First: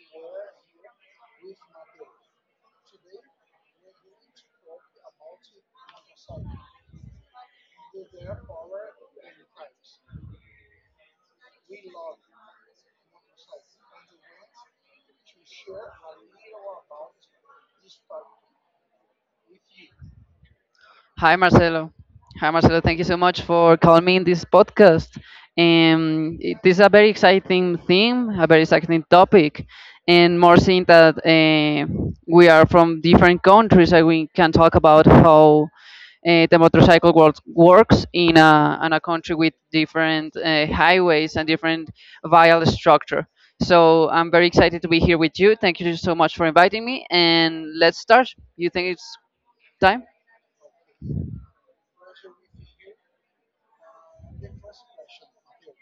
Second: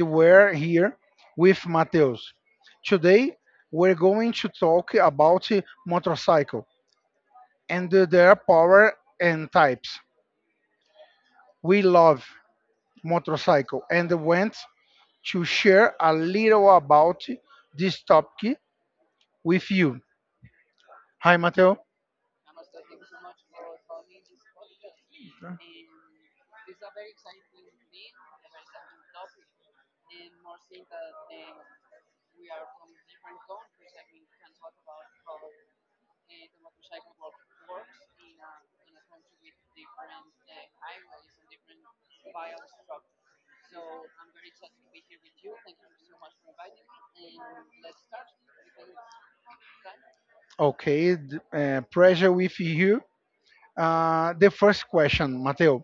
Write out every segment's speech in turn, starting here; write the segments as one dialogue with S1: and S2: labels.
S1: we're here with Mateus. Today, we're going to talk about motorcycle and their power and types. We love motorcycle and want to share a little about this topic with you.
S2: Hi,
S1: Hi, Mateus.
S2: Marcelo. Hi, Marcelo. Thank you so much for calling me in this podcast. It is a very exciting theme, a very exciting topic, and more seeing that we are from different countries, and we can talk about how the motorcycle world works in a country with different highways and different vial structure. So I'm very excited to be here with you. Thank you so much for inviting me, and let's start. You think it's time?
S1: Okay, pressure with you. The first question, Mateus:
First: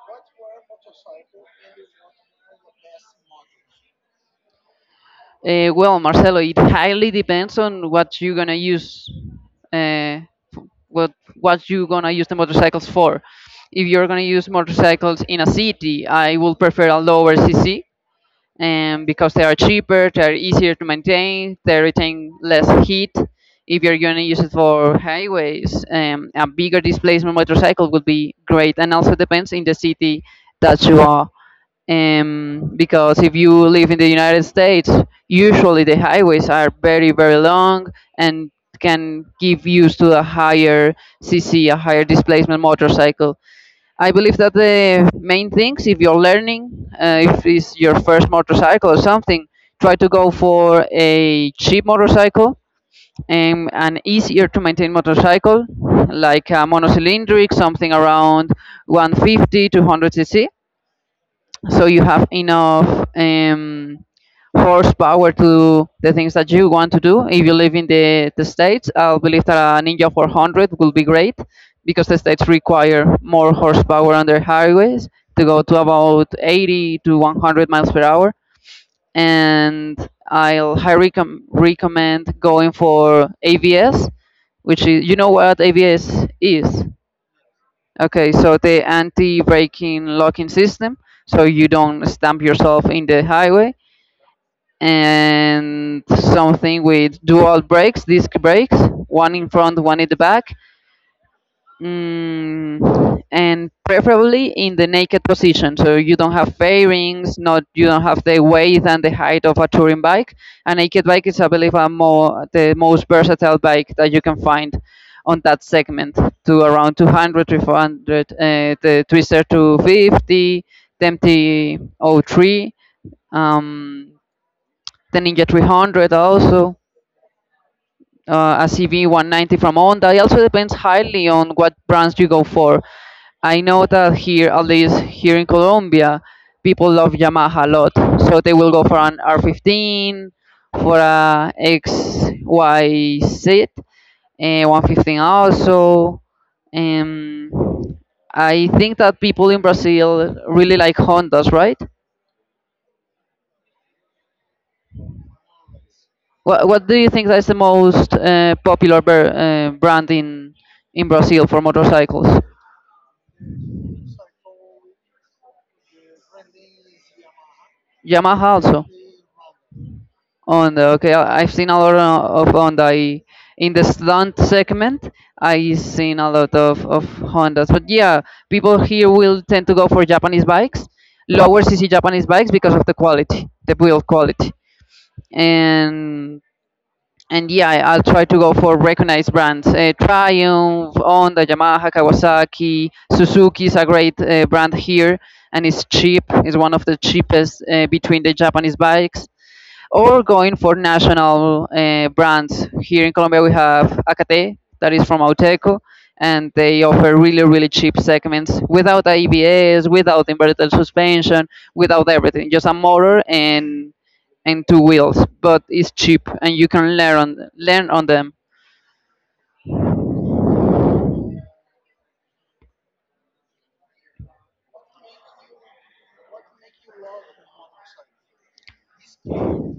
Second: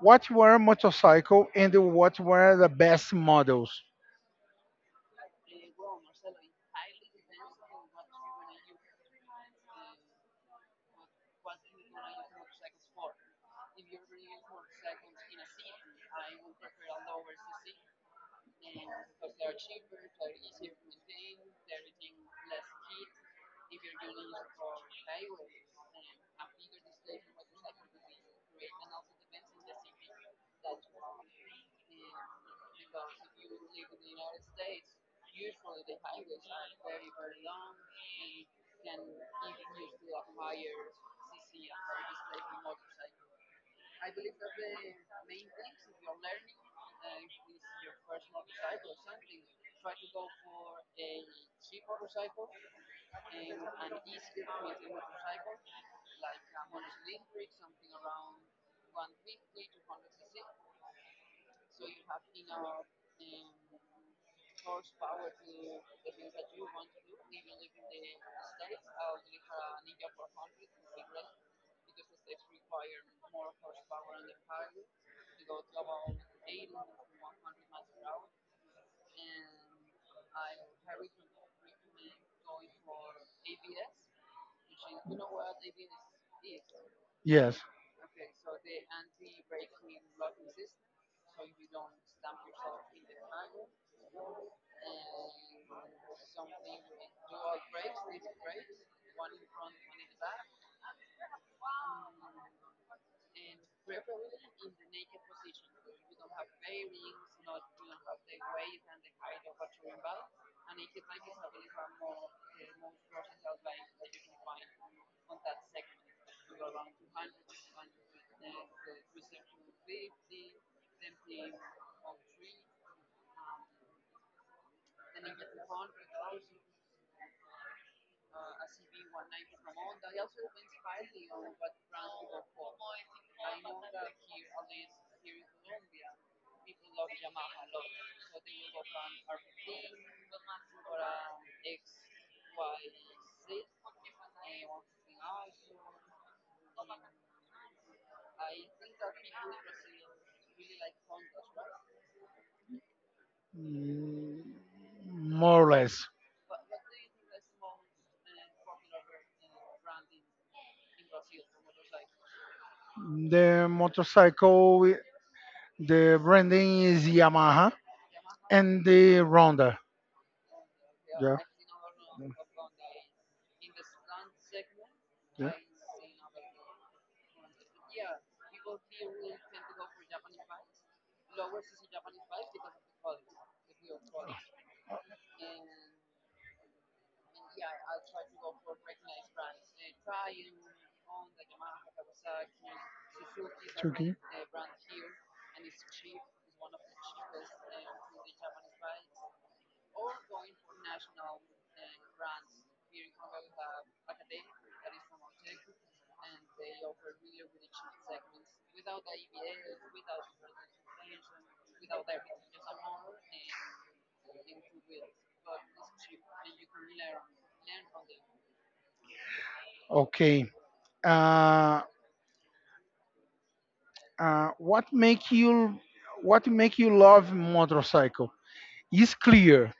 S1: What were motorcycle and what were the best models?
S2: Well, Marcelo, it highly depends on what you're gonna use, uh, what what you're gonna use the motorcycles for. If you're gonna use motorcycles in a city, I will prefer a lower CC, because they are cheaper, they are easier to maintain, they retain less heat. If you're gonna use it for highways, a bigger displacement motorcycle would be great, and also depends in the city that you are because if you live in the United States, usually the highways are very, very long and can give use to a higher CC, a higher displacement motorcycle. I believe that the main things, if you're learning, if it's your first motorcycle or something, try to go for a cheap motorcycle, an easier to maintain motorcycle, like a monocylindric, something around 150 to 100 cc so you have enough horsepower to do the things that you want to do. If you live in the States, I believe that a Ninja 400 will be great because the States require more horsepower on their highways to go to about 80 to 100 miles per hour. And I'll recommend going for ABS, which is, you know what ABS is?
S1: Yes.
S2: Okay, so the anti-braking locking system, so you don't stamp yourself in the highway, and something with dual brakes, disc brakes, one in front, one in the back. Mm, and preferably in the naked position, so you don't have fairings, not you don't have the weight and the height of a touring bike. A naked bike is, I believe, a more the most versatile bike that you can find on that segment, to around 200, 300, the Twister 250, the MT-03, um, the Ninja 300 also. A CV 190 from Honda. It also depends highly on what brands you go for. I know that here, at least here in Colombia, people love Yamaha a lot. So they will go for an R15, for a XYZ, 115 also. Um, I think that people in Brazil really like Hondas, right?
S1: More or less.
S2: What do you think that is the most popular brand in Brazil for motorcycles?
S1: The motorcycle, the branding is Yamaha
S2: Yamaha
S1: and
S2: also.
S1: the Ronda.
S2: Honda, okay.
S1: Yeah.
S2: I've seen a lot of Honda in the stunt segment.
S1: Yeah.
S2: I have seen a lot of Hondas. But yeah, people here will tend to go for Japanese bikes, lower CC Japanese bikes because of the quality, the build quality. And and yeah, I'll try to go for recognized brands. Triumph, Honda, Yamaha, Kawasaki, Suzuki is a
S1: Turkey.
S2: great brand here and it's cheap. It's one of the cheapest between the Japanese bikes, or going for national brands. Here in Colombia, we have Acate, that is from Auteco, and they offer really, really cheap segments without ABS, without inverted suspension, without everything, just a motor and two wheels. But it's cheap, and you can learn on them.
S1: Okay. Uh, what make you what make you love motorcycle? Is clear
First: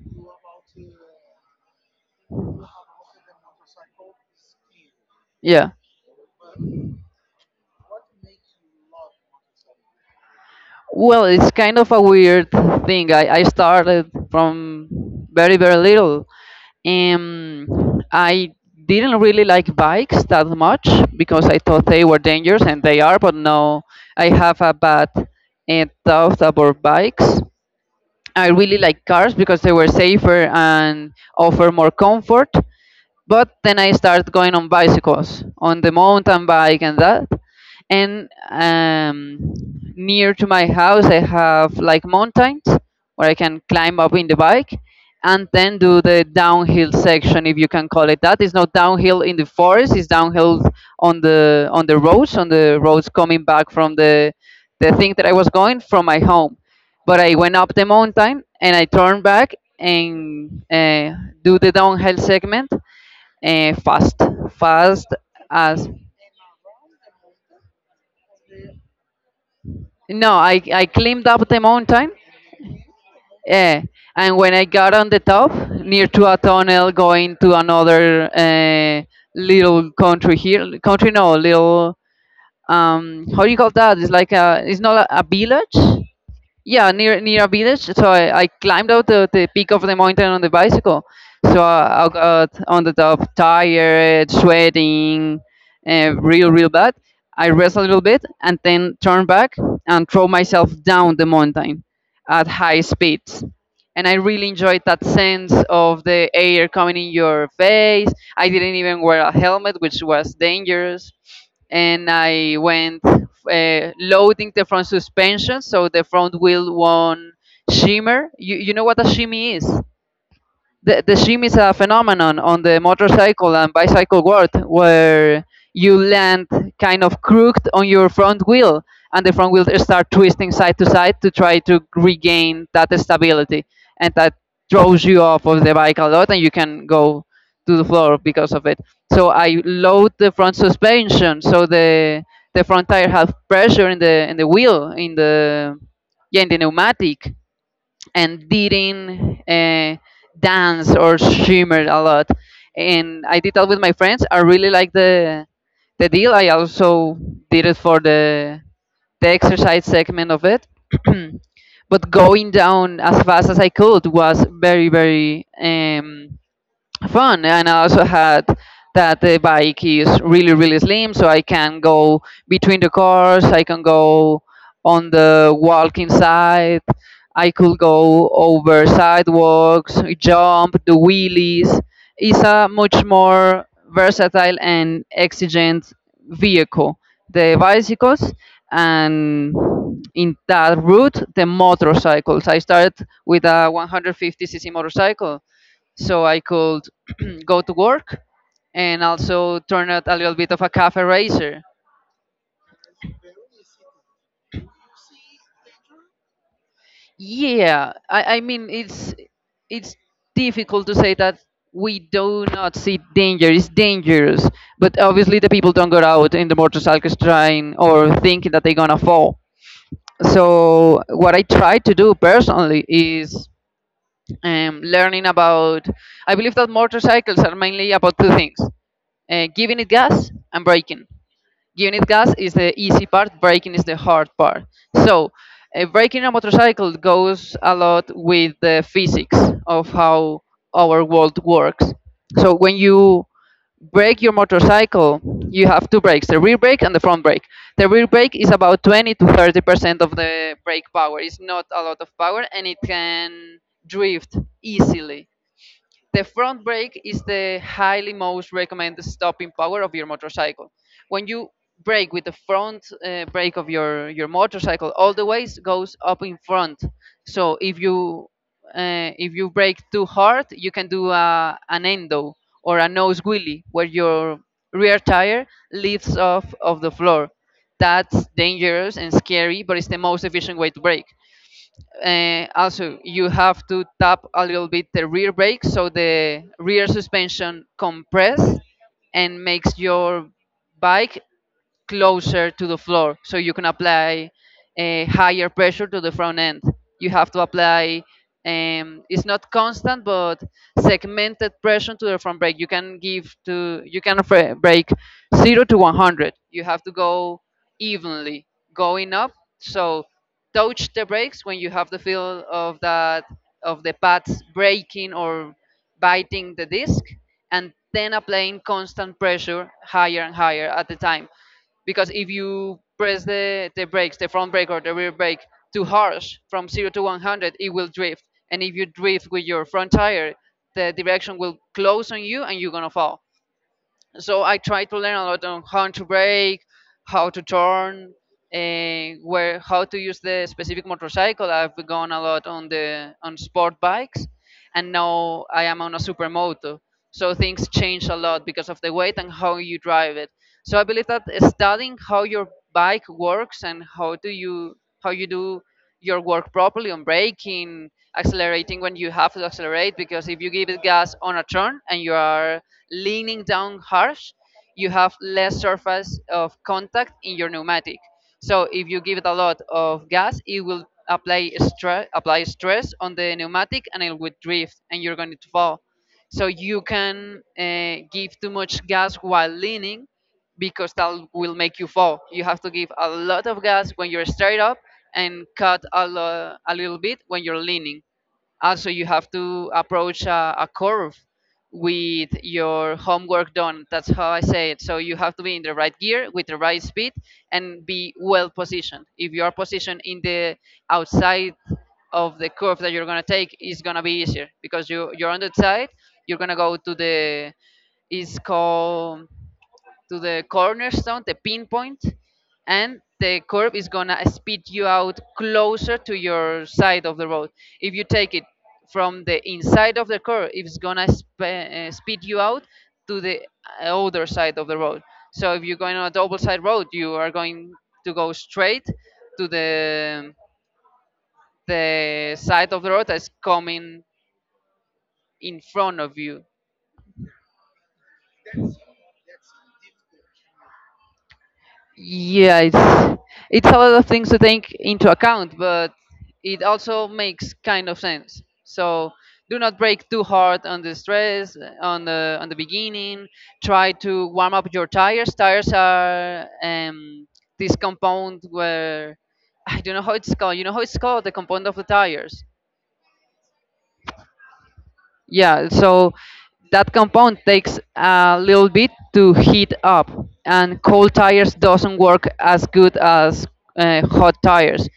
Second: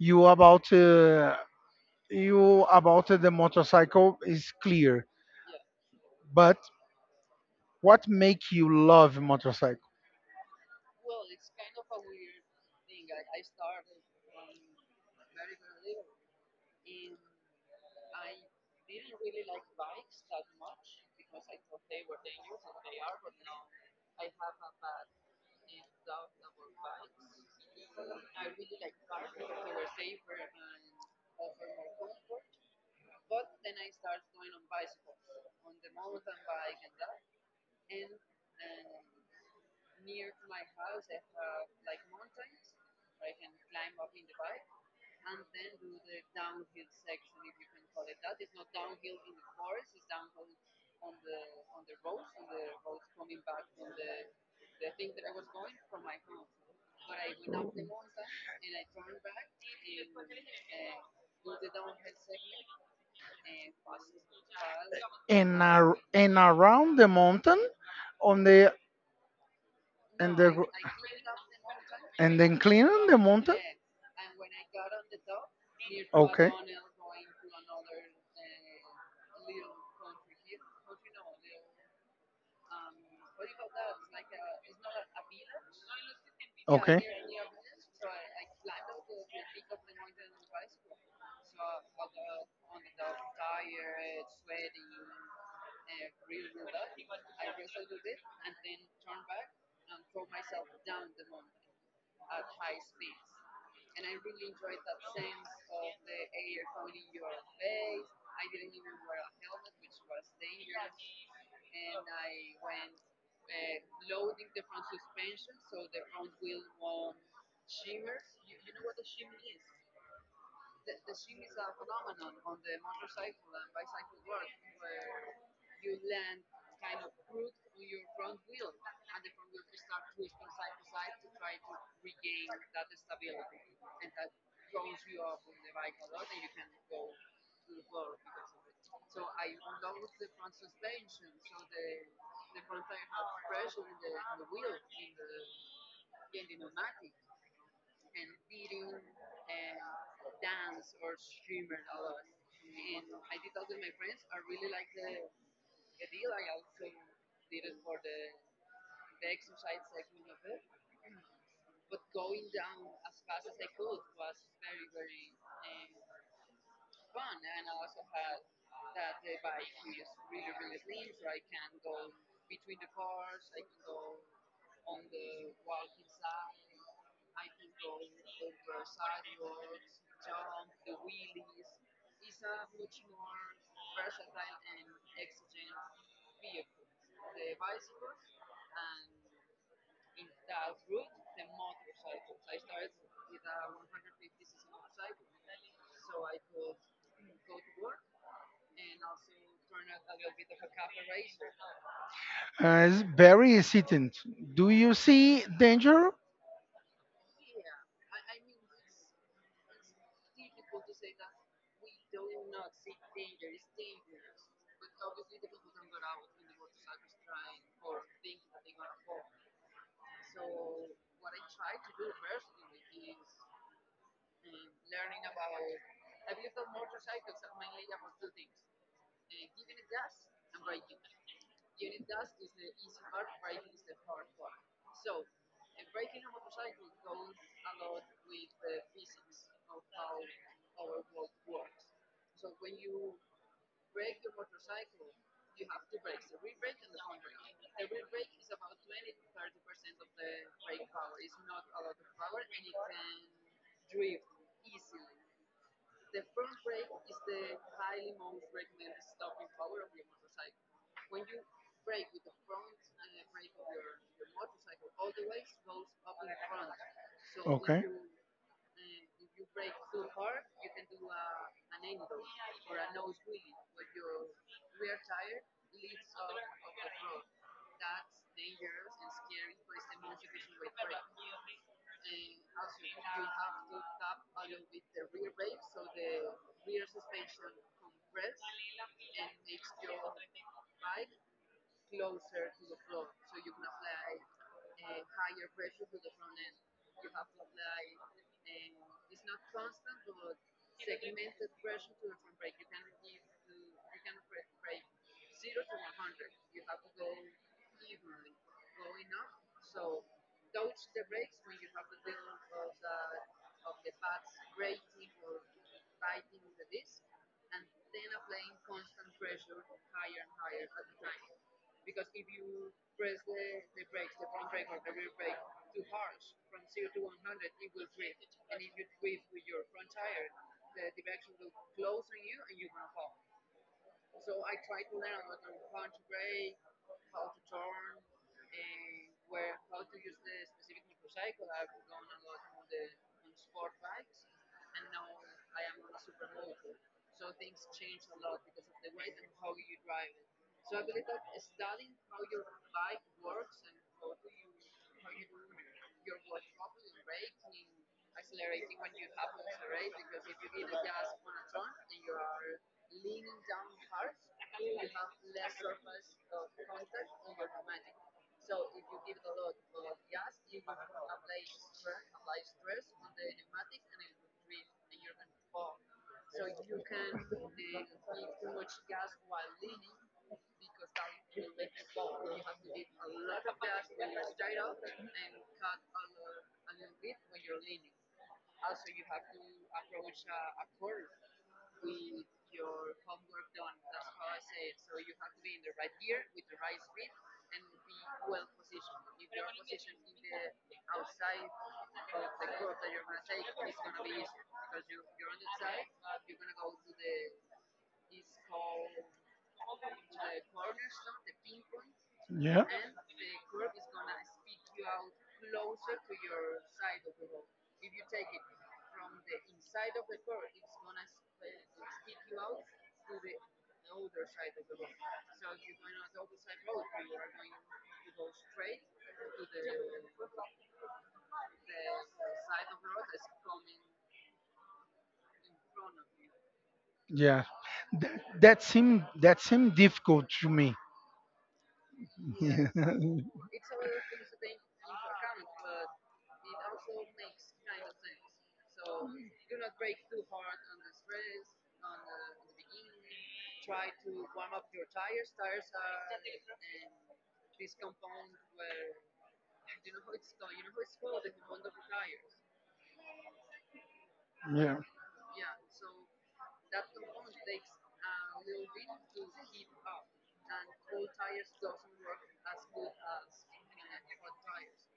S1: you about uh, you about the motorcycle is clear,
S2: Yeah.
S1: but what make you love motorcycle?
S2: Well, it's kind of a weird thing. I started from very, very little. Um, I didn't really like bikes that much because I thought they were dangerous, and they are. But now I have a bad thought about bikes. I really like cars because they were safer and offer more comfort. But then I started going on bicycles, on the mountain bike and that. And near to my house, I have like mountains where I can climb up in the bike and then do the downhill section, if you can call it that. It's not downhill in the forest; it's downhill on the roads, on the roads coming back from the thing that I
S1: So
S2: was going from my home. But I went up the mountain and I turned back and do the downhill segment fast, fast as
S1: and around the mountain on the
S2: No.
S1: and the
S2: I
S1: gr-
S2: I climbed up the mountain,
S1: and then cleaning the mountain.
S2: uh, and when I got on the top, near to a
S1: Okay.
S2: tunnel going to another little country here, country no, little, how do you call that? It's like it's not a village. Yeah,
S1: Okay.
S2: near a village. So I climbed out the peak of the mountain on the bicycle. So I got on the top, tired, sweating, real bad. I rest a little bit and then turn back and throw myself down the mountain at high speeds. And I really enjoyed that sense of the air coming in your face. I didn't even wear a helmet, which was dangerous. And I went loading the front suspension so the front wheel won't shimmer. You know what a shimmy is? The shim is a phenomenon on the motorcycle and bicycle world where you land kind of crooked on your front wheel and the front wheel start twisting side to side to try to regain that stability, and that throws you off of the bike a lot and you can go to the floor because of it. So I load the front suspension so the front tire have pressure in the wheel, in the, yeah, in the pneumatic, and didn't dance or shimmer a lot. And I did that with my friends. I really like the deal. I also did it for the exercise segment of it. But going down as fast as I could was very, very fun, and I also had that the bike is really, really slim, so I can go between the cars, I can go on the walking side, I could go over sidewalks, jump the wheelies. It's a much more versatile and exigent vehicle, the bicycles. And in that route the motorcycles, I started with a 150 cc motorcycle so I could go to work and also turn out a little bit of a cafe racer.
S1: It's very hesitant. Do you see danger?
S2: Yeah, I mean it's it's difficult to say that we do not see danger. It's dangerous, but obviously the people don't go out in the motorcycles trying or thinking that they're gonna fall. So what I try to do personally is learning about. I believe that motorcycles are mainly about two things: giving it gas and braking. Unit gas is the easy part, braking is the hard part. So, braking a motorcycle goes a lot with the physics of how our world works. So, when you brake your motorcycle, you have two brakes, the rear brake and the front brake. The rear brake is about 20 to 30% of the brake power, it's not a lot of power, and it can drift easily. The front brake is the highly most recommended stopping power of your motorcycle. When you brake with the front brake of your motorcycle, all the weight goes up in front. So if you if you brake too hard, you can do an endo or a nose wheelie where your rear tire lifts off of the floor. That's dangerous and scary, but it's the most efficient way to brake. Also, you have to tap a little bit the rear brake so the rear suspension compress and makes your bike closer to the floor so you can apply a higher pressure to the front end. You have to apply, it's not constant but segmented pressure to the front brake. You can give to you can brake 0 to 100, you have to go evenly, going up, so touch the brakes when you have the feel of that, of the pads breaking or biting the disc, and then applying constant pressure higher and higher at the time, because if you press the brakes, the front brake or the rear brake too harsh from 0 to 100, it will drift. And if you drift with your front tire, the direction will close on you and you're going to fall. So I try to learn a lot on how to brake, how to turn, and where how to use the specific motorcycle. I've gone a lot on the on sport bikes, and now I am on a supermoto. So things change a lot because of the weight and how you drive it. So I believe that studying how your bike works and how you do your work properly on braking, accelerating when you have to accelerate, because if you give it gas on a turn and you are leaning down harsh, you have less surface of contact in your pneumatic. So if you give it a lot of gas, it will apply stress on the pneumatic and it will drift and you're going to fall. So you can give too much gas while leaning, because that will make you fall. You have to give a lot of gas when you're straight up and cut a little bit when you're leaning. Also, you have to approach a curve with your homework done. That's how I say it. So you have to be in the right gear with the right speed and be well positioned. If you are positioned in the outside of the curve that you're gonna take, it's gonna be easier because you're on the side. You're gonna go to the, is called, to the cornerstone, the pinpoint,
S1: Yeah.
S2: and the curve is gonna speed you out closer to your side of the road. If you take it from the inside of the curve, it's gonna speed you out to the other side of the road. So if you're going on a double side road, you are going to go straight to the side of the road that's coming in front of you.
S1: Yeah, that, that seemed that seemed difficult to me.
S2: Yeah, it's it's a lot of things to take into account, but it also makes kind of sense. So do not break too hard on the stress, on the beginning. Try to warm up your tires. Tires are this compound where I don't know how it's called. You know how it's called, the compound of the tires?
S1: Yes. Yeah.
S2: Yeah. So that compound takes a little bit to heat up, and cold tires doesn't work as good as hot tires.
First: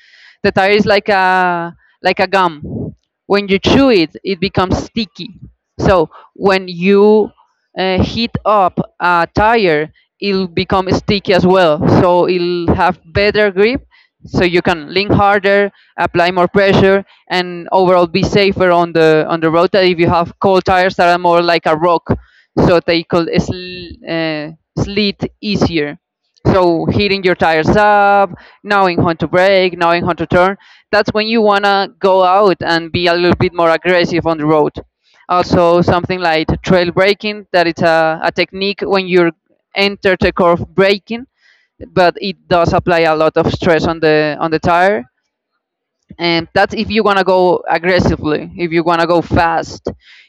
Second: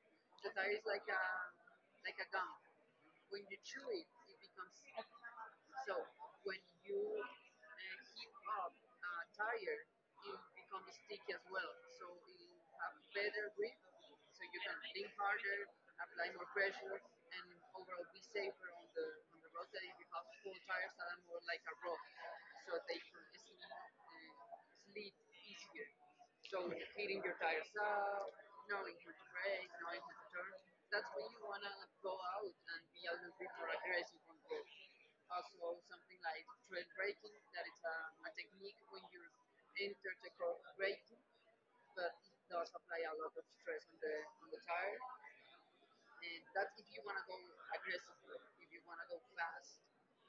S2: The tire is like a, like a gum. When you chew it becomes sticky. So when you heat up a tire, it'll become sticky as well, so it'll have better grip. So you can lean harder, apply more pressure, and overall be safer on the road, that if you have cold tires that are more like a rock, so they could slid easier. So hitting your tires up, knowing how to brake, knowing how to turn, that's when you want to go out and be a little bit more aggressive on the road. Also something like trail braking, that it's a technique when you enter the curve braking, but it does apply a lot of stress on the tire. And that's if you want to go aggressively, if you want to go fast.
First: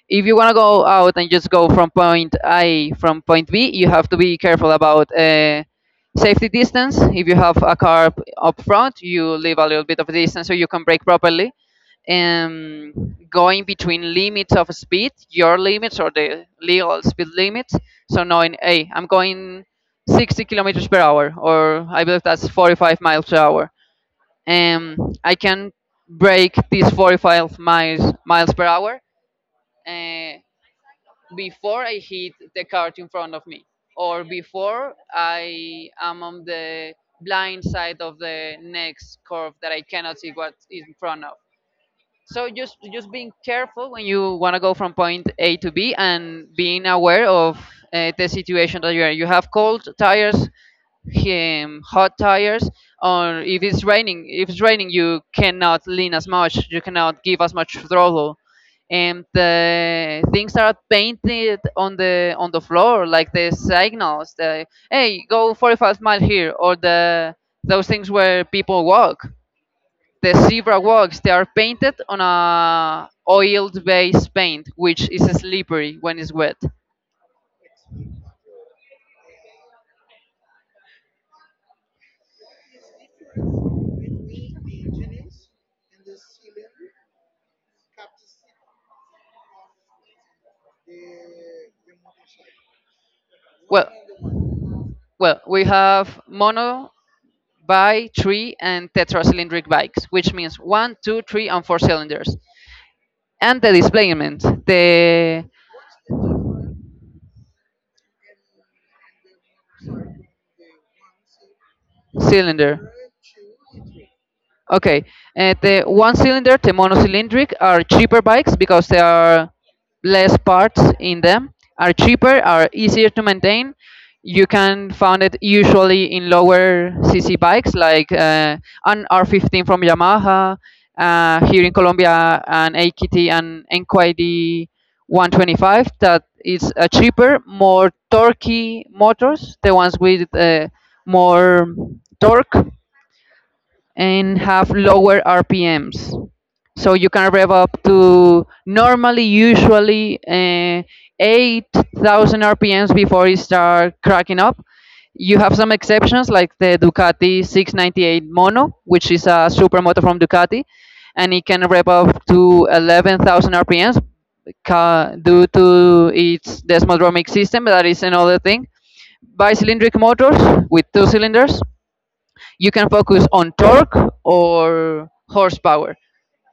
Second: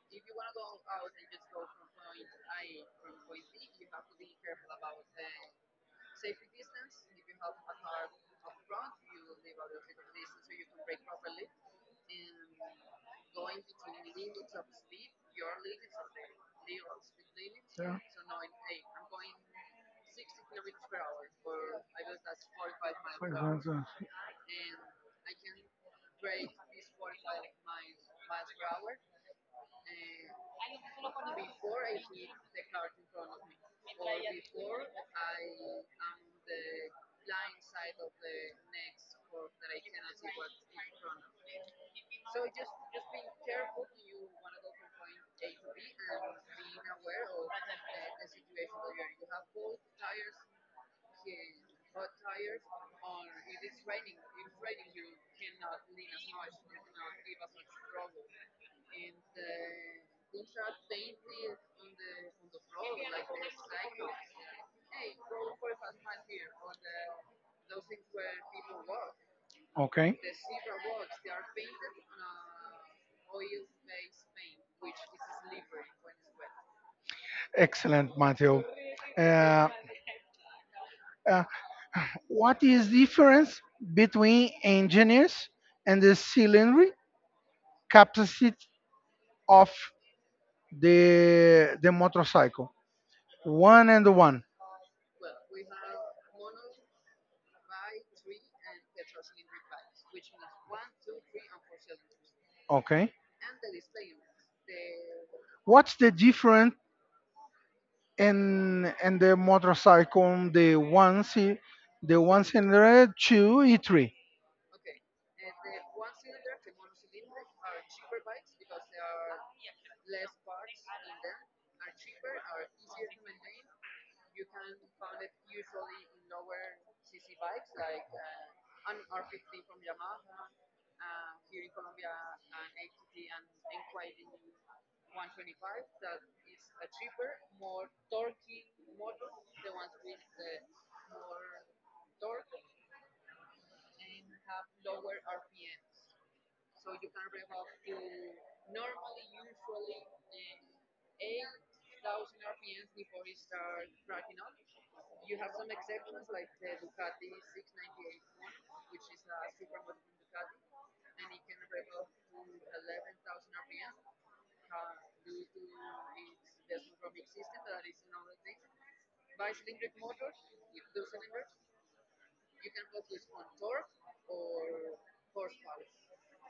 S2: If you want to go out and just go from point A from point B, you have to be careful about, safety distance. If you have a car up front, you leave a little bit of distance so you can brake properly. um, Going between limits of speed, your limits or the legal speed limits. So knowing, hey, I'm going 60 kilometers per hour, or I believe that's 45 miles per hour.
S1: uh,
S2: um, I can break these 45 miles per hour, uh, before I hit the cart in front of me, or before I am on the blind side of the next curve that I cannot see what is in front of. So just being careful when you want to go from point A to B, and being aware of, the situation that you are. You have cold tires, hot tires, or If it's raining, you cannot lean as much, you cannot give as much throttle. And the things are painted on the floor, like the signals, the hey go 45-mile here, or the those things where people walk,
S1: Okay.
S2: the zebra walks. They are painted on a oiled based paint, which is slippery when it's wet.
S1: Excellent, Matthew. Uh, uh, what is the difference between engineers and the cylinder capacity of the motorcycle?
S2: well
S1: One and the one.
S2: well we have mono, by three, and tetracylindric bikes, which means one, two, three, and four cylinders.
S1: Okay.
S2: And the displacement, the
S1: What's the difference in the motorcycle, the one
S2: cylinder.
S1: cylinder two e three?
S2: Okay, and the one cylinder, the monocylindric, are cheaper bikes because there are less parts in them, are cheaper, are easier to maintain. You can find it usually in lower CC bikes, like an R15 from Yamaha, here in Colombia, an AKT and NQID 125, that is a cheaper, more torquey motors, the ones with more torque and have lower RPMs. So you can rev up to, normally, usually, 8,000 RPMs before you start cracking up. You have some exceptions like the Ducati 698 Mono, which is a supermoto from Ducati, and it can rev up to 11,000 RPMs due to its desmodromic system. That is another thing. Bicylindric motors, with two cylinders, you can focus on torque or horsepower.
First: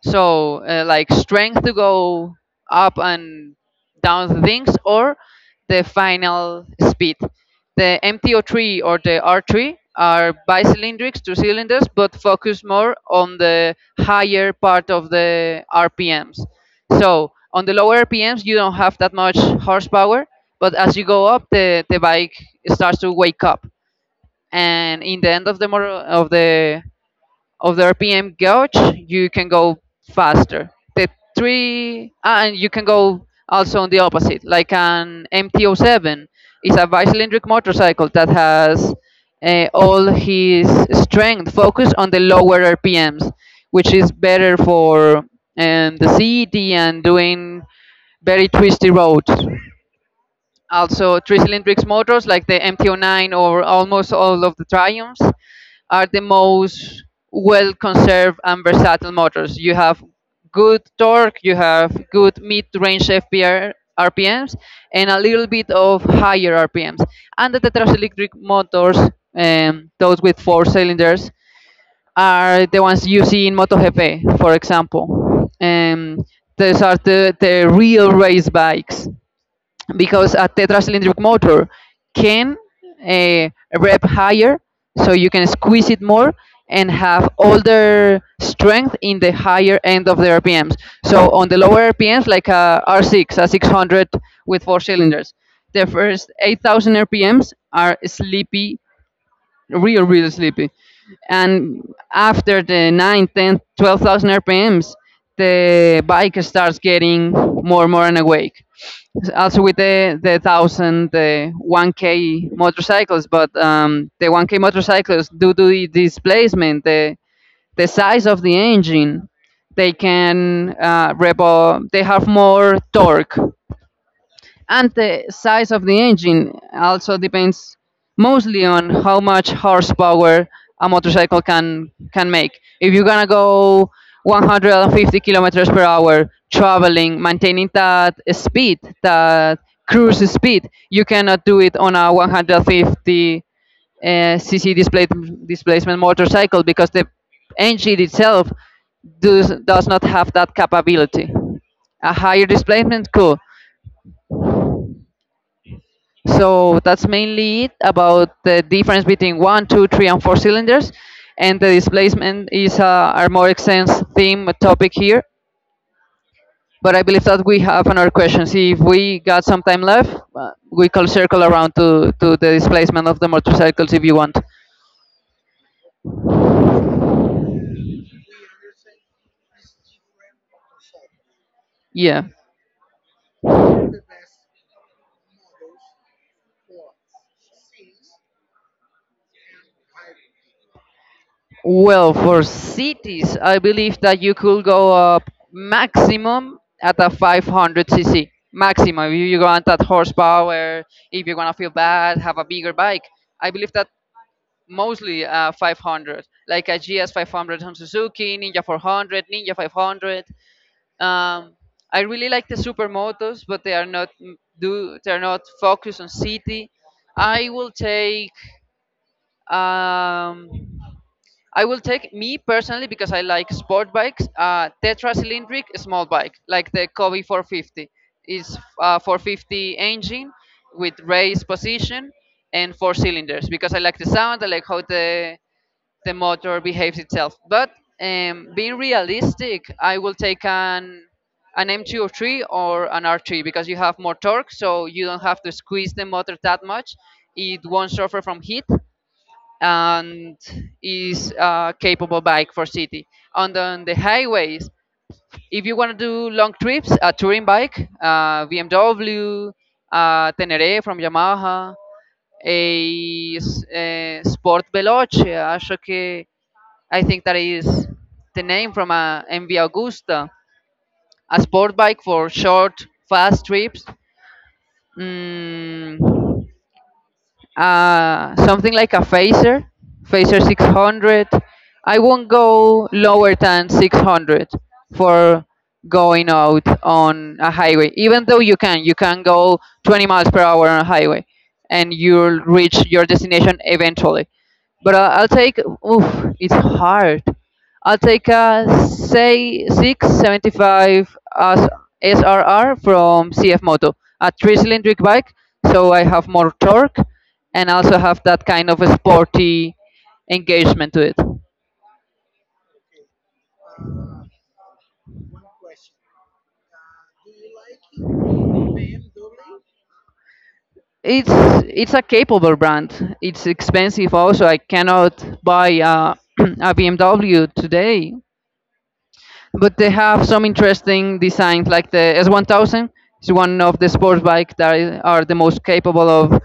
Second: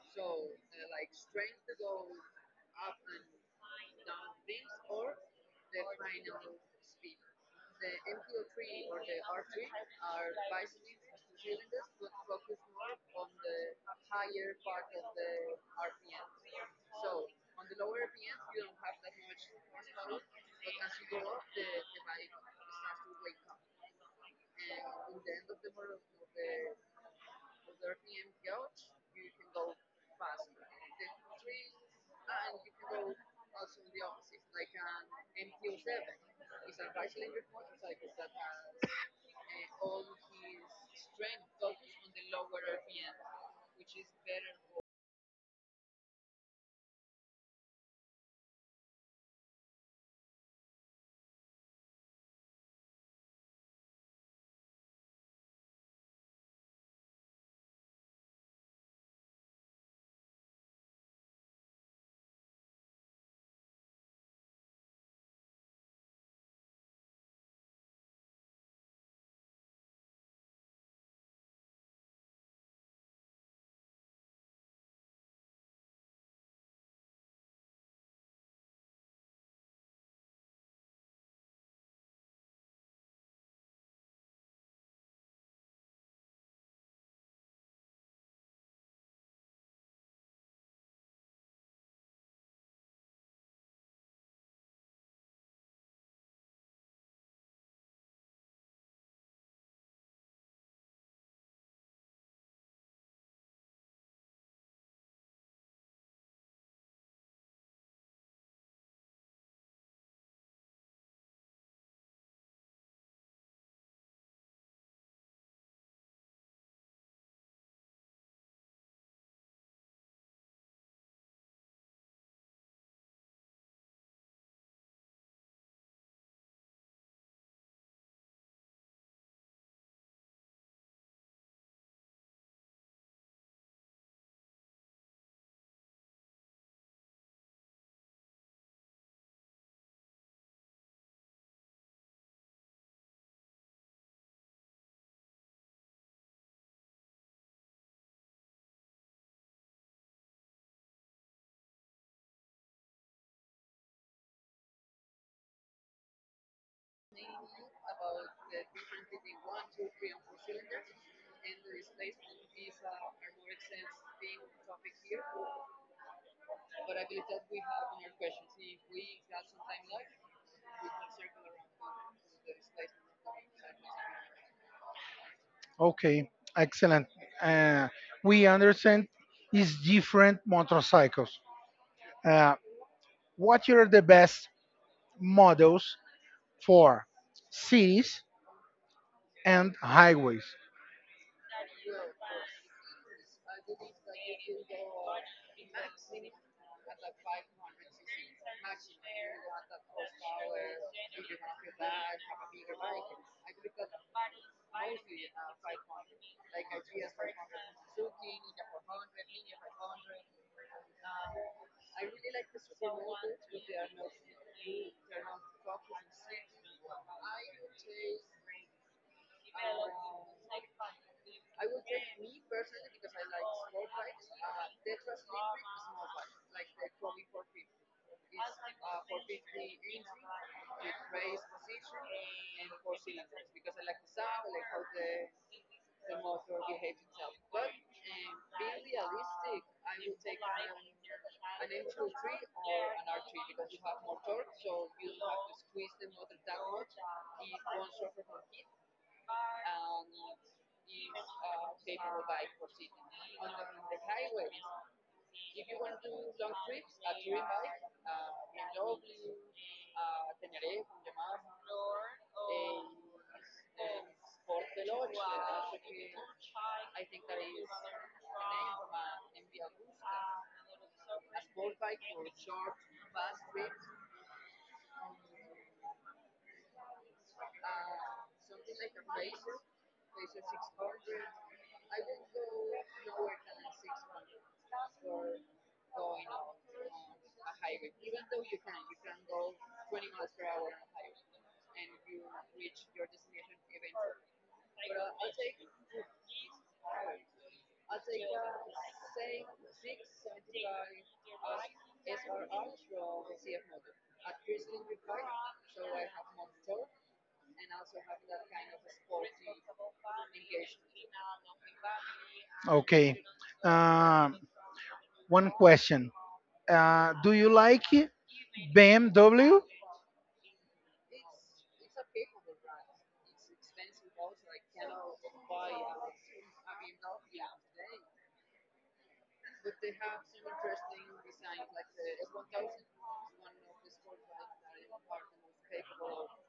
S2: So, like strength to go up and down things, or the final speed. The MTO3 or the R3 are bicylindric, two cylinders, but focus more on the higher part of the RPMs. So, on the lower RPMs, you don't have that much horsepower, but as you go up, the bike starts to wake up, and in the end of the motor, of the RPM gauge, you can go faster. The and you can go also on the opposite, like an MT-07 is a bicylindric motorcycle that has all his strength focused on the lower RPMs, which is better for, the city and doing very twisty roads. Also, three-cylindric motors like the MT-09 or almost all of the Triumphs are the most well-conserved and versatile motors. You have good torque, you have good mid-range FPR RPMs, and a little bit of higher RPMs. And the tetracylindric motors, those with four cylinders, are the ones you see in MotoGP, for example. Those are the real race bikes, because a tetracylindric motor can uh, rev higher, so you can squeeze it more and have all their strength in the higher end of the RPMs. So on the lower RPMs, like a R6, a 600 with four cylinders, the first 8,000 RPMs are sleepy, real, real sleepy. And after the 9, 10, 12,000 RPMs, the bike starts getting more, and more and awake. Also with the 1k motorcycles. But the 1k motorcycles, due to the displacement, the size of the engine, they can they have more torque. And the size of the engine also depends mostly on how much horsepower a motorcycle can make. If you're gonna go 150 kilometers per hour traveling, maintaining that speed, that cruise speed, you cannot do it on a 150 cc displacement motorcycle, because the engine itself does not have that capability. A higher displacement, cool. So that's mainly it about the difference between one, two, three, and four cylinders. And the displacement is, our more extensive theme topic here. But I believe that we have another question. See if we got some time left, we can circle around to the displacement of the motorcycles if you want.
S1: Okay, excellent. Uh, we understand is different motorcycles.
S2: Yeah.
S1: Uh, what are the best models for cities and highways?
S2: Well, for cities, I believe that you could go up maximum at a 500cc. Maximum. If you want that horsepower, if you are going to feel bad, have a bigger bike. I believe that mostly, 500, like a GS 500 on Suzuki, Ninja 400, Ninja 500. Um, I really like the supermotos, but they are not focused on city. I will take um, I will take me personally, because I like sport bikes. Tetra cylindric small bike like the Kobe 450, is 450 engine, with raised position and four cylinders, because I like the sound. I like how the motor behaves itself. But being realistic, I will take an M203 or an R3, because you have more torque, so you don't have to squeeze the motor that much. It won't suffer from heat, and is a capable bike for city. And on the highways, if you want to do long trips, a touring bike, BMW, Tenere from Yamaha, a Sport Veloce, acho que, I think that is the name, from a MV Augusta, a sport bike for short, fast trips. Mm, Something like a Phaser 600. I won't go lower than 600 for going out on a highway, even though you can. You can go 20 miles per hour on a highway and you'll reach your destination eventually. But I'll take. Oof, it's hard. I'll take, a say, 675 as SRR from CF Moto, a three cylindric bike, so I have more torque and also have that kind of a sporty engagement to it.
S1: Okay. Uh, one question. Do you like BMW?
S2: It's it's a capable brand. It's expensive also. I cannot buy a BMW today, but they have some interesting designs like the S1000. Is one of the sports bike that are the most capable of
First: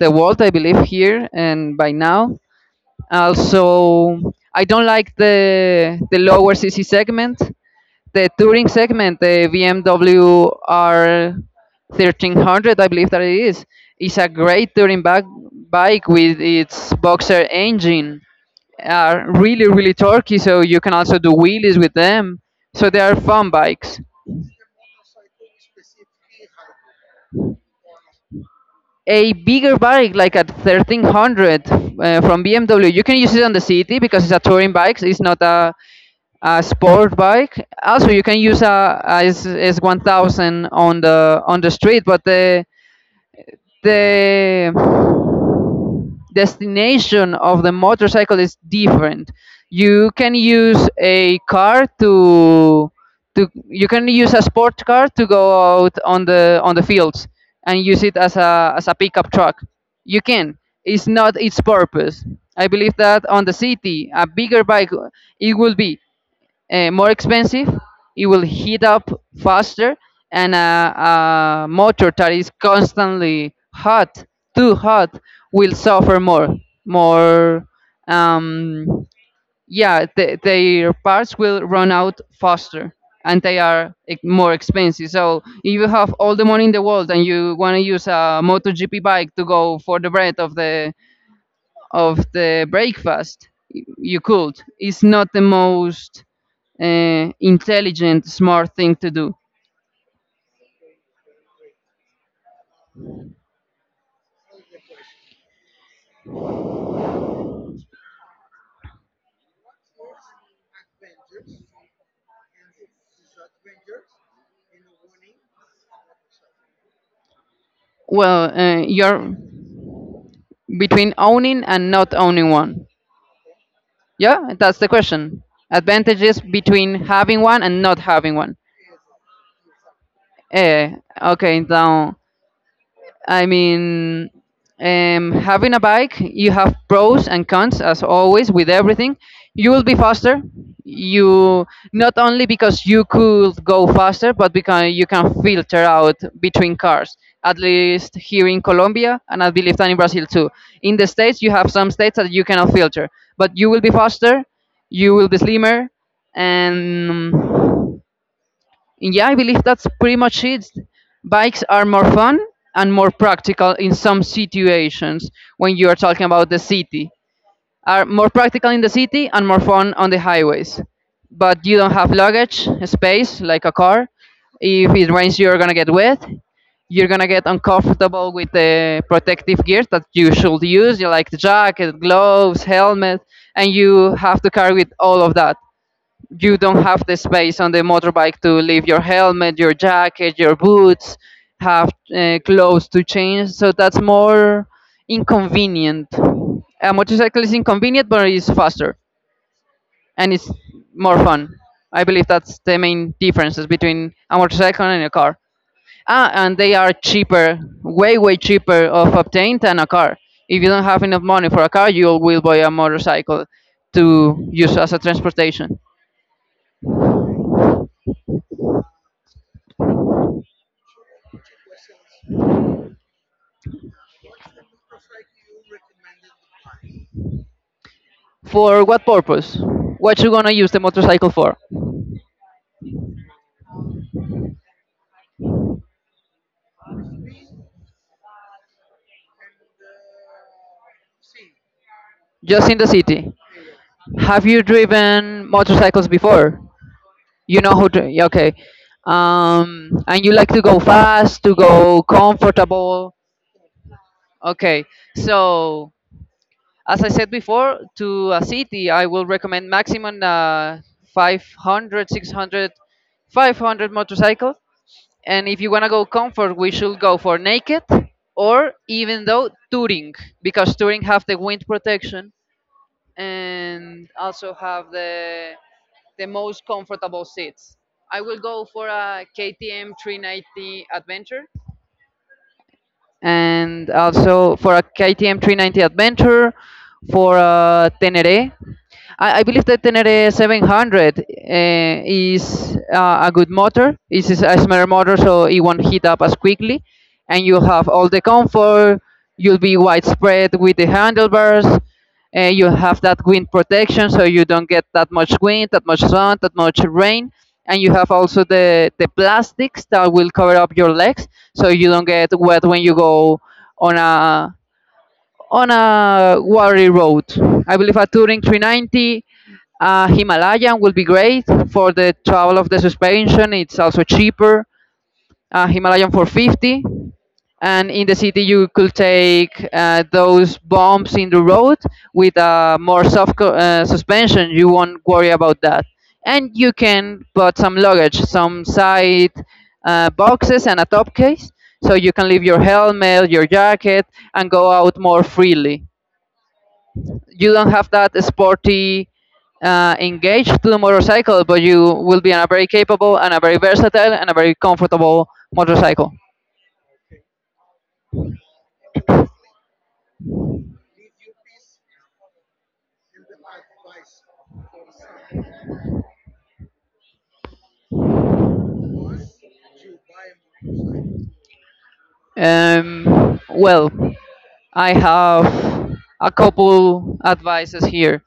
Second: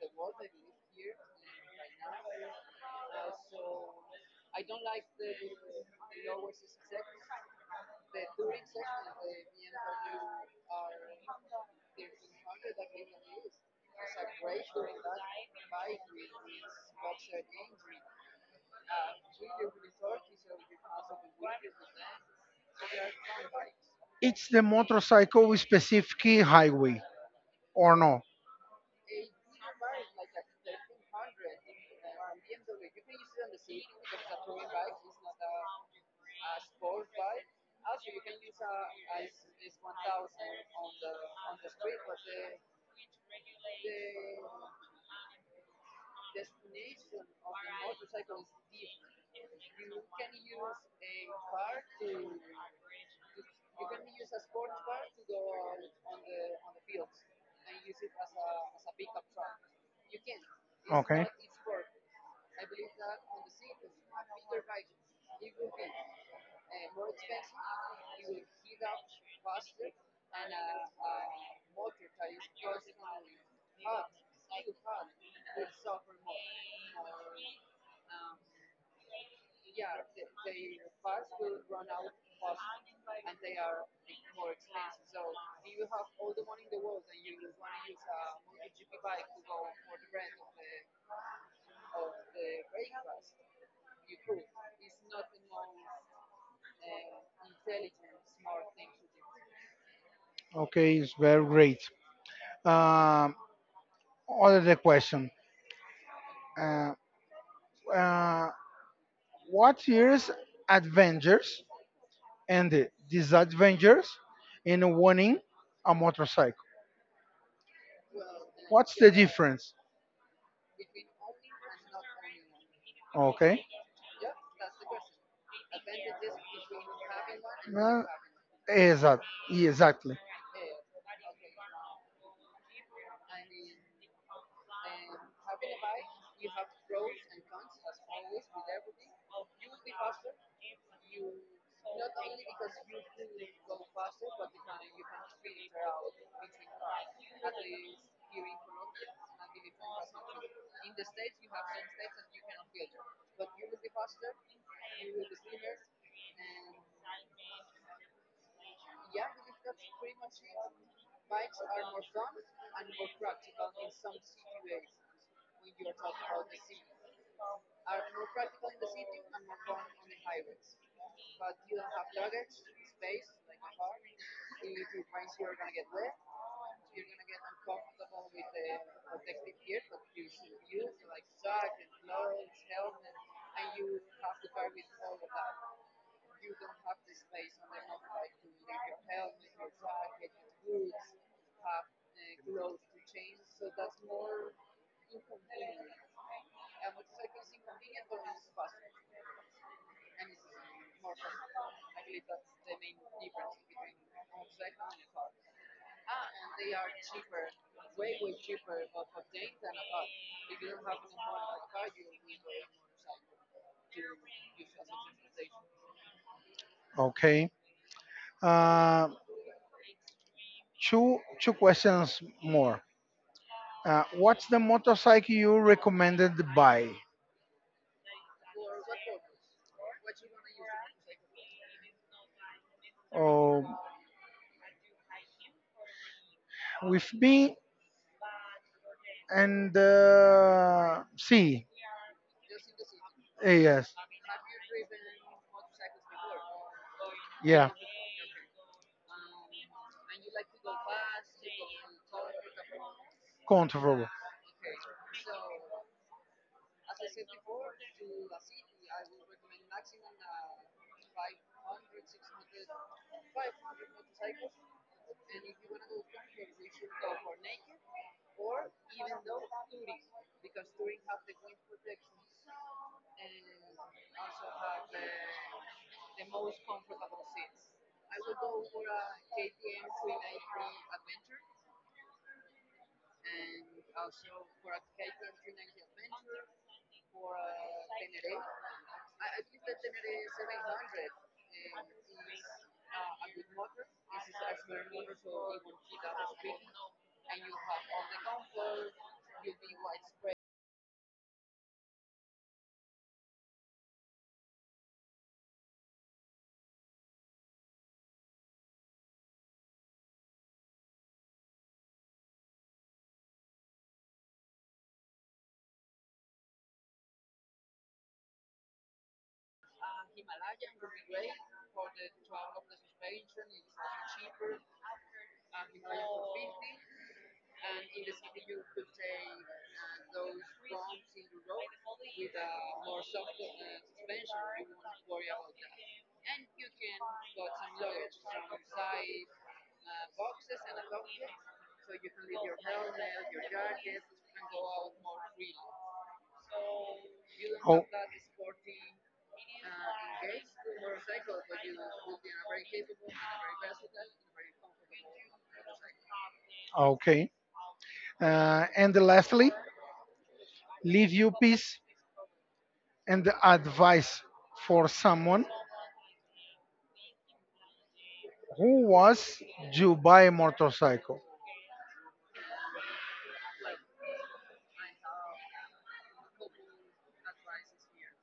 S2: the world, I believe, here and by now. Also, I don't like the lower CC segment, the touring segment. The BMW R 1300, I believe that it is a great touring bike, with its boxer engine, are really really torquey, so you can also do wheelies with them. So they are fun bikes.
S1: It's the motorcycle with specific highway or no?
S2: A bigger bike like a 1300, from BMW, you can use it on the city because it's a touring bike, it's not a sport bike. Also, you can use a S1000 on the street, but the destination of the motorcycle is different. You can use a car to. You can use a sport car to go out on the fields and use it as a pickup truck. You can. It's
S1: Okay.
S2: not its purpose. I believe that on the city, a bigger bike, it will be more expensive, it will heat up faster, and a motor that is constantly hot, too hot, will suffer more. More, um, yeah, their parts will run out faster, and they are more expensive. So if you have all the money in the world and you want to use a MotoGP bike to go for the bread of the breakfast, you could. It's not the most intelligent, smart thing to do.
S1: Okay, it's very great. Um, other question. Uh, uh, what years adventures and disadventures in owning a motorcycle?
S2: Well,
S1: What's the
S2: you're
S1: difference?
S2: between owning and not owning one.
S1: Okay.
S2: Yeah, that's the question. Advantages between having one and not
S1: Uh,
S2: having one.
S1: exact, exactly.
S2: Eh, okay, now, I mean, having a bike, you have pros and cons, as always, with everything. You will be faster. You Not only because you could go faster, but because you can filter out between cars. At least here in Colombia, and I believe that in Brazil too. In the states, you have some states that you cannot filter, but you will be faster. You will be slimmer, and yeah, I believe that's pretty much it. Bikes are more fun and more practical in some situations when you are talking about the city. Are more practical in the city and more fun on the highways. But you don't have luggage space like a car. If it rains, you're gonna get wet. You're gonna get uncomfortable with the protective gear that you should use, you like the jacket, gloves, helmet, and you have to carry with all of that. You don't have the space on the motorbike to leave your helmet, your jacket, your boots, have clothes to change. So that's more inconvenient. A motorcycle is inconvenient, but it's faster and it's more fun. I believe that's the main differences between a motorcycle and a car. Ah, and they are cheaper, way, way cheaper of obtained than a car. If you don't have enough money for a car, you will buy a motorcycle to use as a transportation.
S1: Okay. Uh, two questions more. What's the motorcycle you recommended buy?
S2: For what purpose? What you gonna use the motorcycle for?
S1: Oh, with me and see,
S2: Just in the city.
S1: eh, yes,
S2: Have you driven motorcycles before? You
S1: yeah,
S2: know how to. Yeah. Okay. And you like to go fast, to go comfortable.
S1: comfortable.
S2: Okay. So, as I said before, to a city, I will recommend maximum 500 motorcycle. And if you want to go comfort, we should go for naked, or even though touring, because touring have the wind protection and also have the most comfortable seats. I will go for a KTM 390 Adventure, and also for a KTM 390 Adventure, for a Tenere. I believe the Tenere 700 is a good motor. It is a smaller motor, so it won't heat up as quickly, and you have all the comfort. You'll be widespread with the handlebars, you have that wind protection so you don't get that much wind, that much sun, that much rain, and you have also the plastics that will cover up your legs, so you don't get wet when you go on a. on a watery road. I believe a touring 390, Himalayan, will be great for the travel of the suspension. It's also cheaper. Himalayan for 50. And in the city, you could take those bumps in the road with a more soft suspension. You won't worry about that. And you can put some luggage, some side boxes, and a top case. So you can leave your helmet, your jacket, and go out more freely. You don't
S1: Oh,
S2: have that sporty engage to the motorcycle, but you will be on a very capable and a very versatile and a very comfortable motorcycle.
S1: okay. And lastly, leave you peace and advice for someone who was to buy a motorcycle.
S2: Well, I have a couple advices here.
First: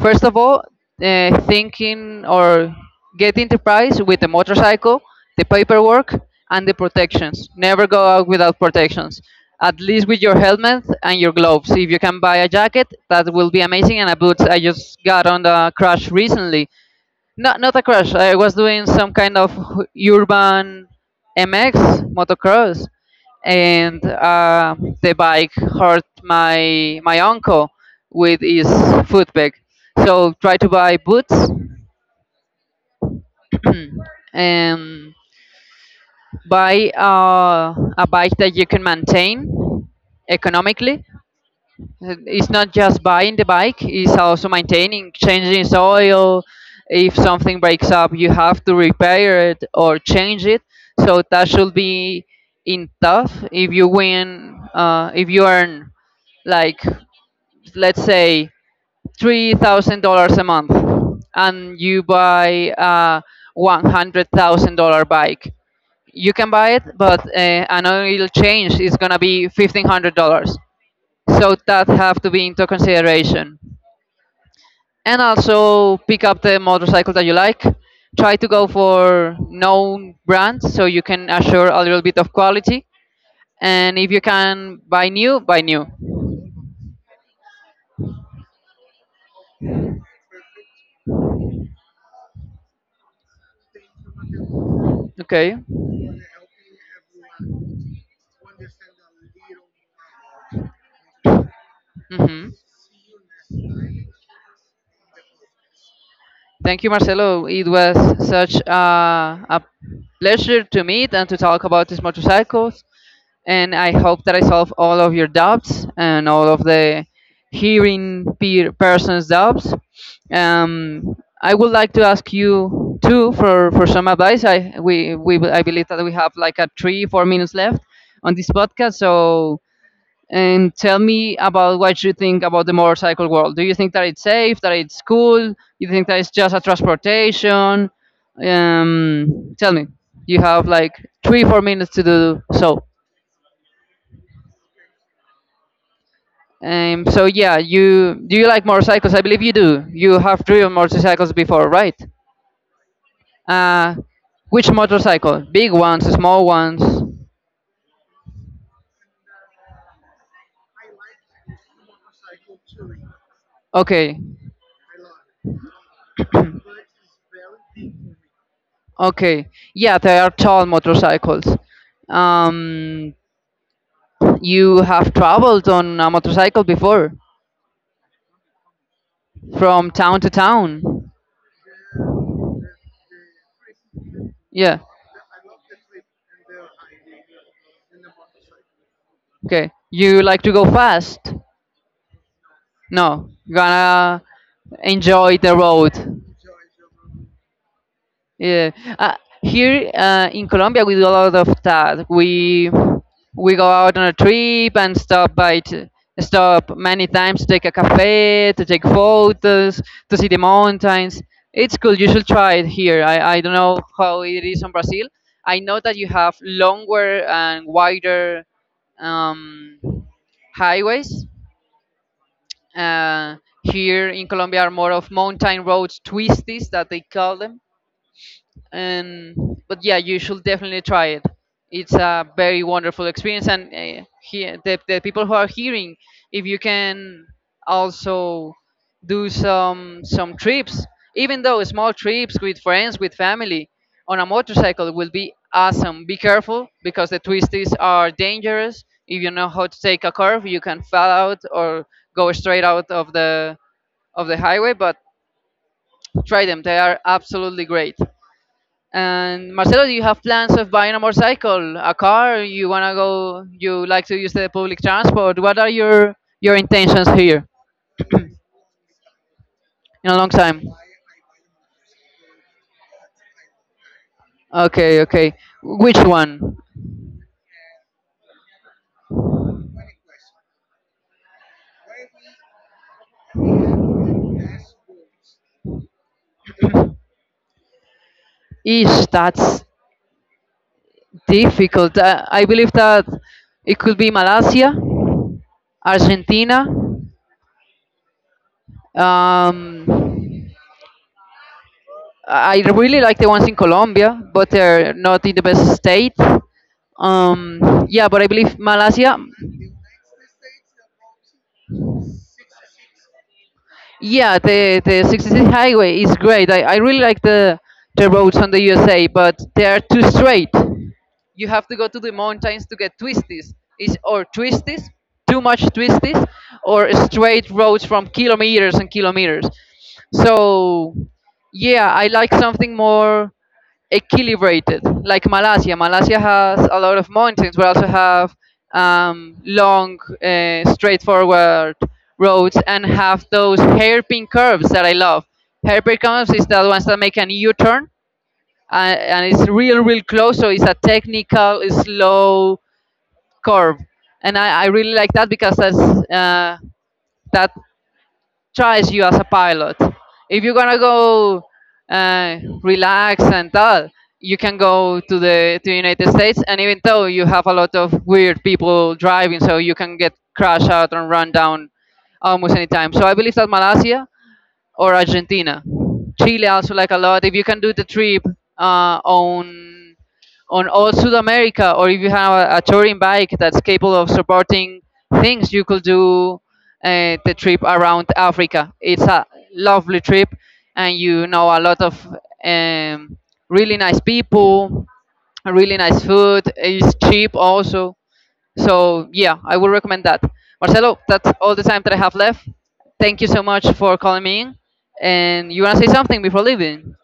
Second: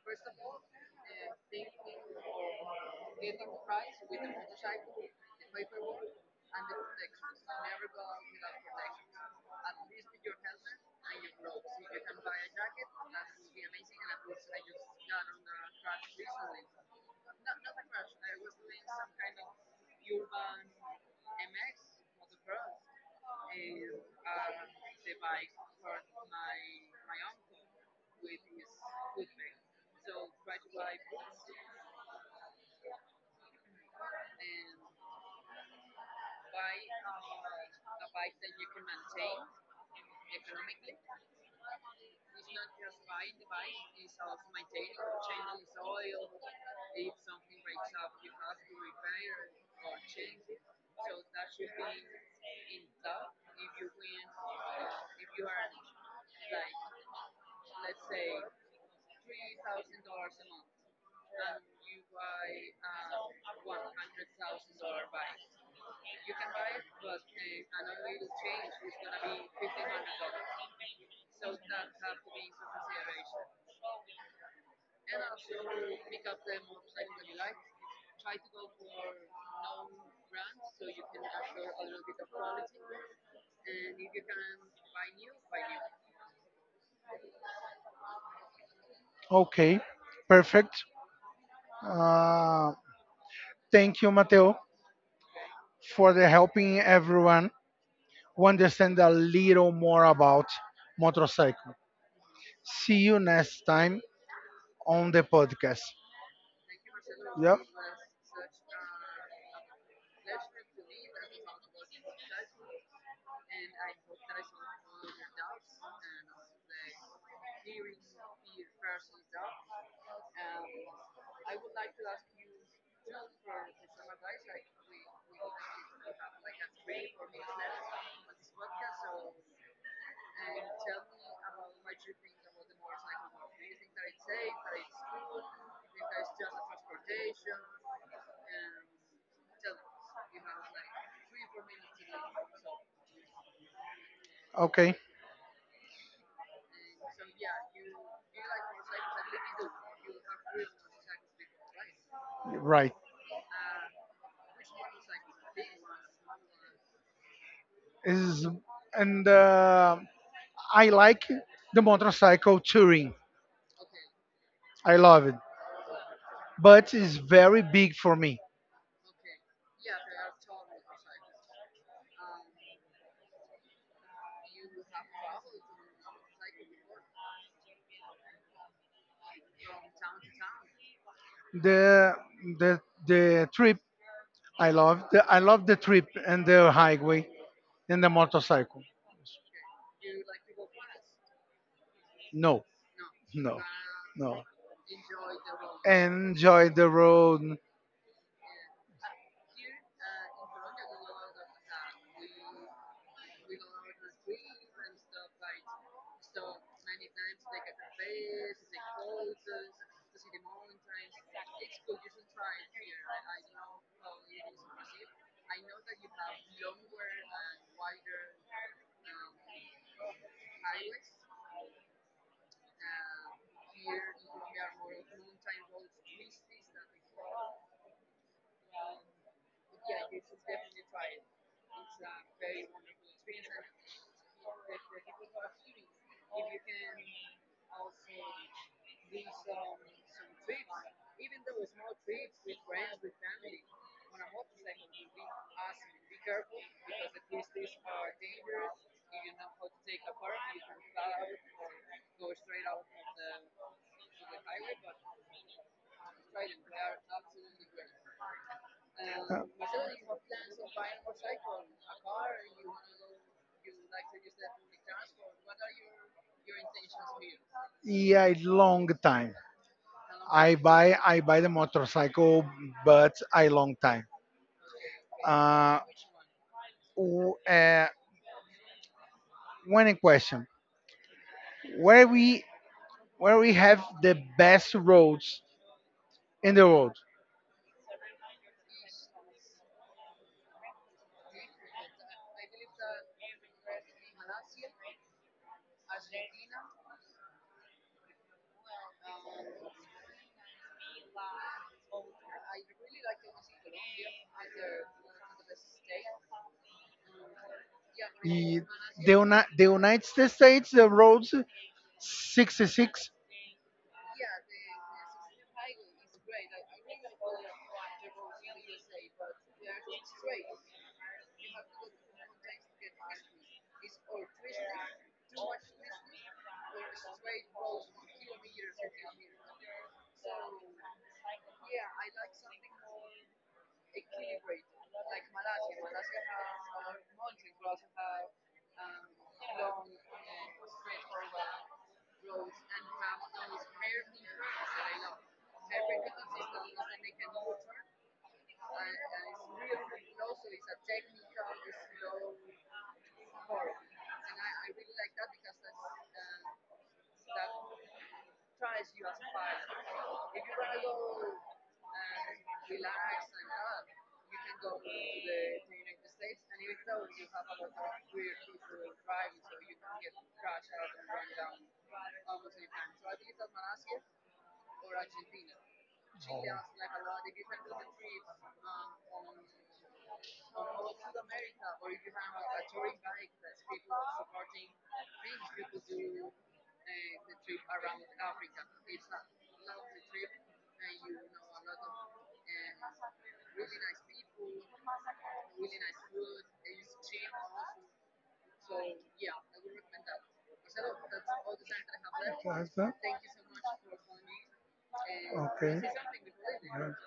S2: First of all, thinking or getting the price with the motorcycle, the paperwork, and the protections. Never go out without protections. At least with your helmet and your gloves. If you can buy a jacket, that will be amazing. And a boots. I just got on the crash recently. Not a crash. I was doing some kind of urban MX motocross, and the bike hurt my uncle with his foot peg. So try to buy boots, and buy a bike that you can maintain economically. It's not just buying the bike; it's also maintaining, changing its oil. If something breaks up, you have to repair it or change it. So that should be in tough. If you earn, like, let's say $3,000 a month, and you buy a $100,000 bike, you can buy it, but an oil change is gonna be $1,500, so that have to be into consideration. And also pick up the motorcycle that you like. Try to go for known brands, so you can assure a little bit of quality. And if you can buy new, buy new.
S1: Okay, perfect. Uh, thank you, Mateo,
S2: Okay.
S1: for the helping everyone. Who understand a little more about motorcycle.
S2: Hmm.
S1: See you next time on the podcast.
S2: Thank you, Marcelo.
S1: Yep.
S2: It was such a pleasure to meet and to talk about these motorcycles, and I hope that I solve all of your doubts and all of the hearing peer person's doubts. Um, I would like to ask you too, for, some advice. I believe that we have like a three four minutes left on this podcast. So, and tell me about what you think about the motorcycle world. Do you think that it's safe? That it's cool? You think that it's just a transportation? Tell me. You have like three four minutes to do so.
S1: Okay.
S2: So yeah, you do you like motorcycles? I believe you do. You have driven motorcycles before, right?
S1: Right.
S2: Uh, which motorcycle? Big ones, small ones?
S1: Is and I like the motorcycle touring.
S2: Okay,
S1: I love it, but it's very big for me.
S2: okay. Yeah, they are tall motorcycles. Um, you have traveled on a motorcycle before, from town to town.
S1: The the the trip.
S2: Yeah.
S1: I love the trip and the highway and the motorcycle.
S2: Okay. You like to go fast?
S1: No,
S2: No.
S1: no,
S2: Gonna
S1: no.
S2: enjoy the road.
S1: Enjoy the road.
S2: Yeah. Uh, here in Colombia, we do a lot of that. We go out on a trip and Stop many times to take a cafe, to take photos, to see the mountains. It's cool. You should try it here. I don't know how it is in Brazil. I know that you have longer and wider um, highways. Uh, here in Colombia are more of mountain roads, twisties, that they call them. And but yeah, you should definitely try it. It's a very wonderful experience, and the people who are hearing, if you can also do some trips, even though small trips, with friends, with family, on a motorcycle, will be awesome. Be careful, because the twisties are dangerous. If you know how to take a curve, you can fall out, or go straight out of the highway. But try them, they are absolutely great. And, Marcelo, do you have plans of buying a motorcycle, a car? You wanna go? You like to use the public
S1: Uh,
S2: transport? What are your intentions here
S1: Yeah, it's long time.
S2: in a long time?
S1: I buy the motorcycle, but I long time.
S2: Okay, okay.
S1: Uh,
S2: Which one?
S1: w- uh, one question: where we where we have the best roads in the world?
S2: Ish, that's difficult. I believe that it could be Malaysia, Argentina. Um, I really like the ones in Colombia, but they're not in the best state. Yeah, but I believe
S1: Y de,
S2: Malaysia.
S1: una, the United States, the roads 66.
S2: Yeah, the 66 highway is great. I really like the roads on the USA, but they are too straight. You have to go to the mountains to get twisties. It's or twisties, too much twisties, or straight roads from kilometers and kilometers. So, yeah, I like something more equilibrated, like Malaysia. Malaysia has a lot of mountains, but also have long, straightforward roads, and have those hairpin curves that I love. Hairpin curves is the ones that make an U-turn, and it's real, real close. So it's a technical, slow curve, and I really like that because uh, that tries you as a pilot. If you're gonna go relax and all, you can go to the to United States, and even though you have a lot of weird people driving, so you can get crashed out and run down almost any time. So I believe that Malaysia or Argentina, Chile, also like a lot. If you can do the trip uh, on on all South America, or if you have a touring bike that's capable of supporting things, you could do the trip around Africa. It's a lovely trip, and you know a lot of um, really nice people, really nice food. It's cheap also. So, yeah, I would recommend that. Marcelo, that's all the time that I have left.
S1: That's that.
S2: Thank you so much for calling me in. And you
S1: Okay.
S2: wanna say something before
S1: Yeah.
S2: leaving?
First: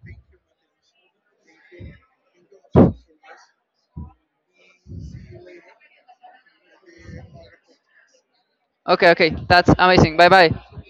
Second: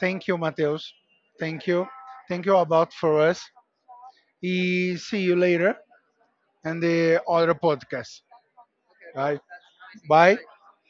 S1: Thank you, Mateus. Thank you. Thank you about for us. Y see you later and the other podcast.
S2: Okay, okay,
S1: Bye.
S2: that's amazing. Bye
S1: Bye.
S2: bye.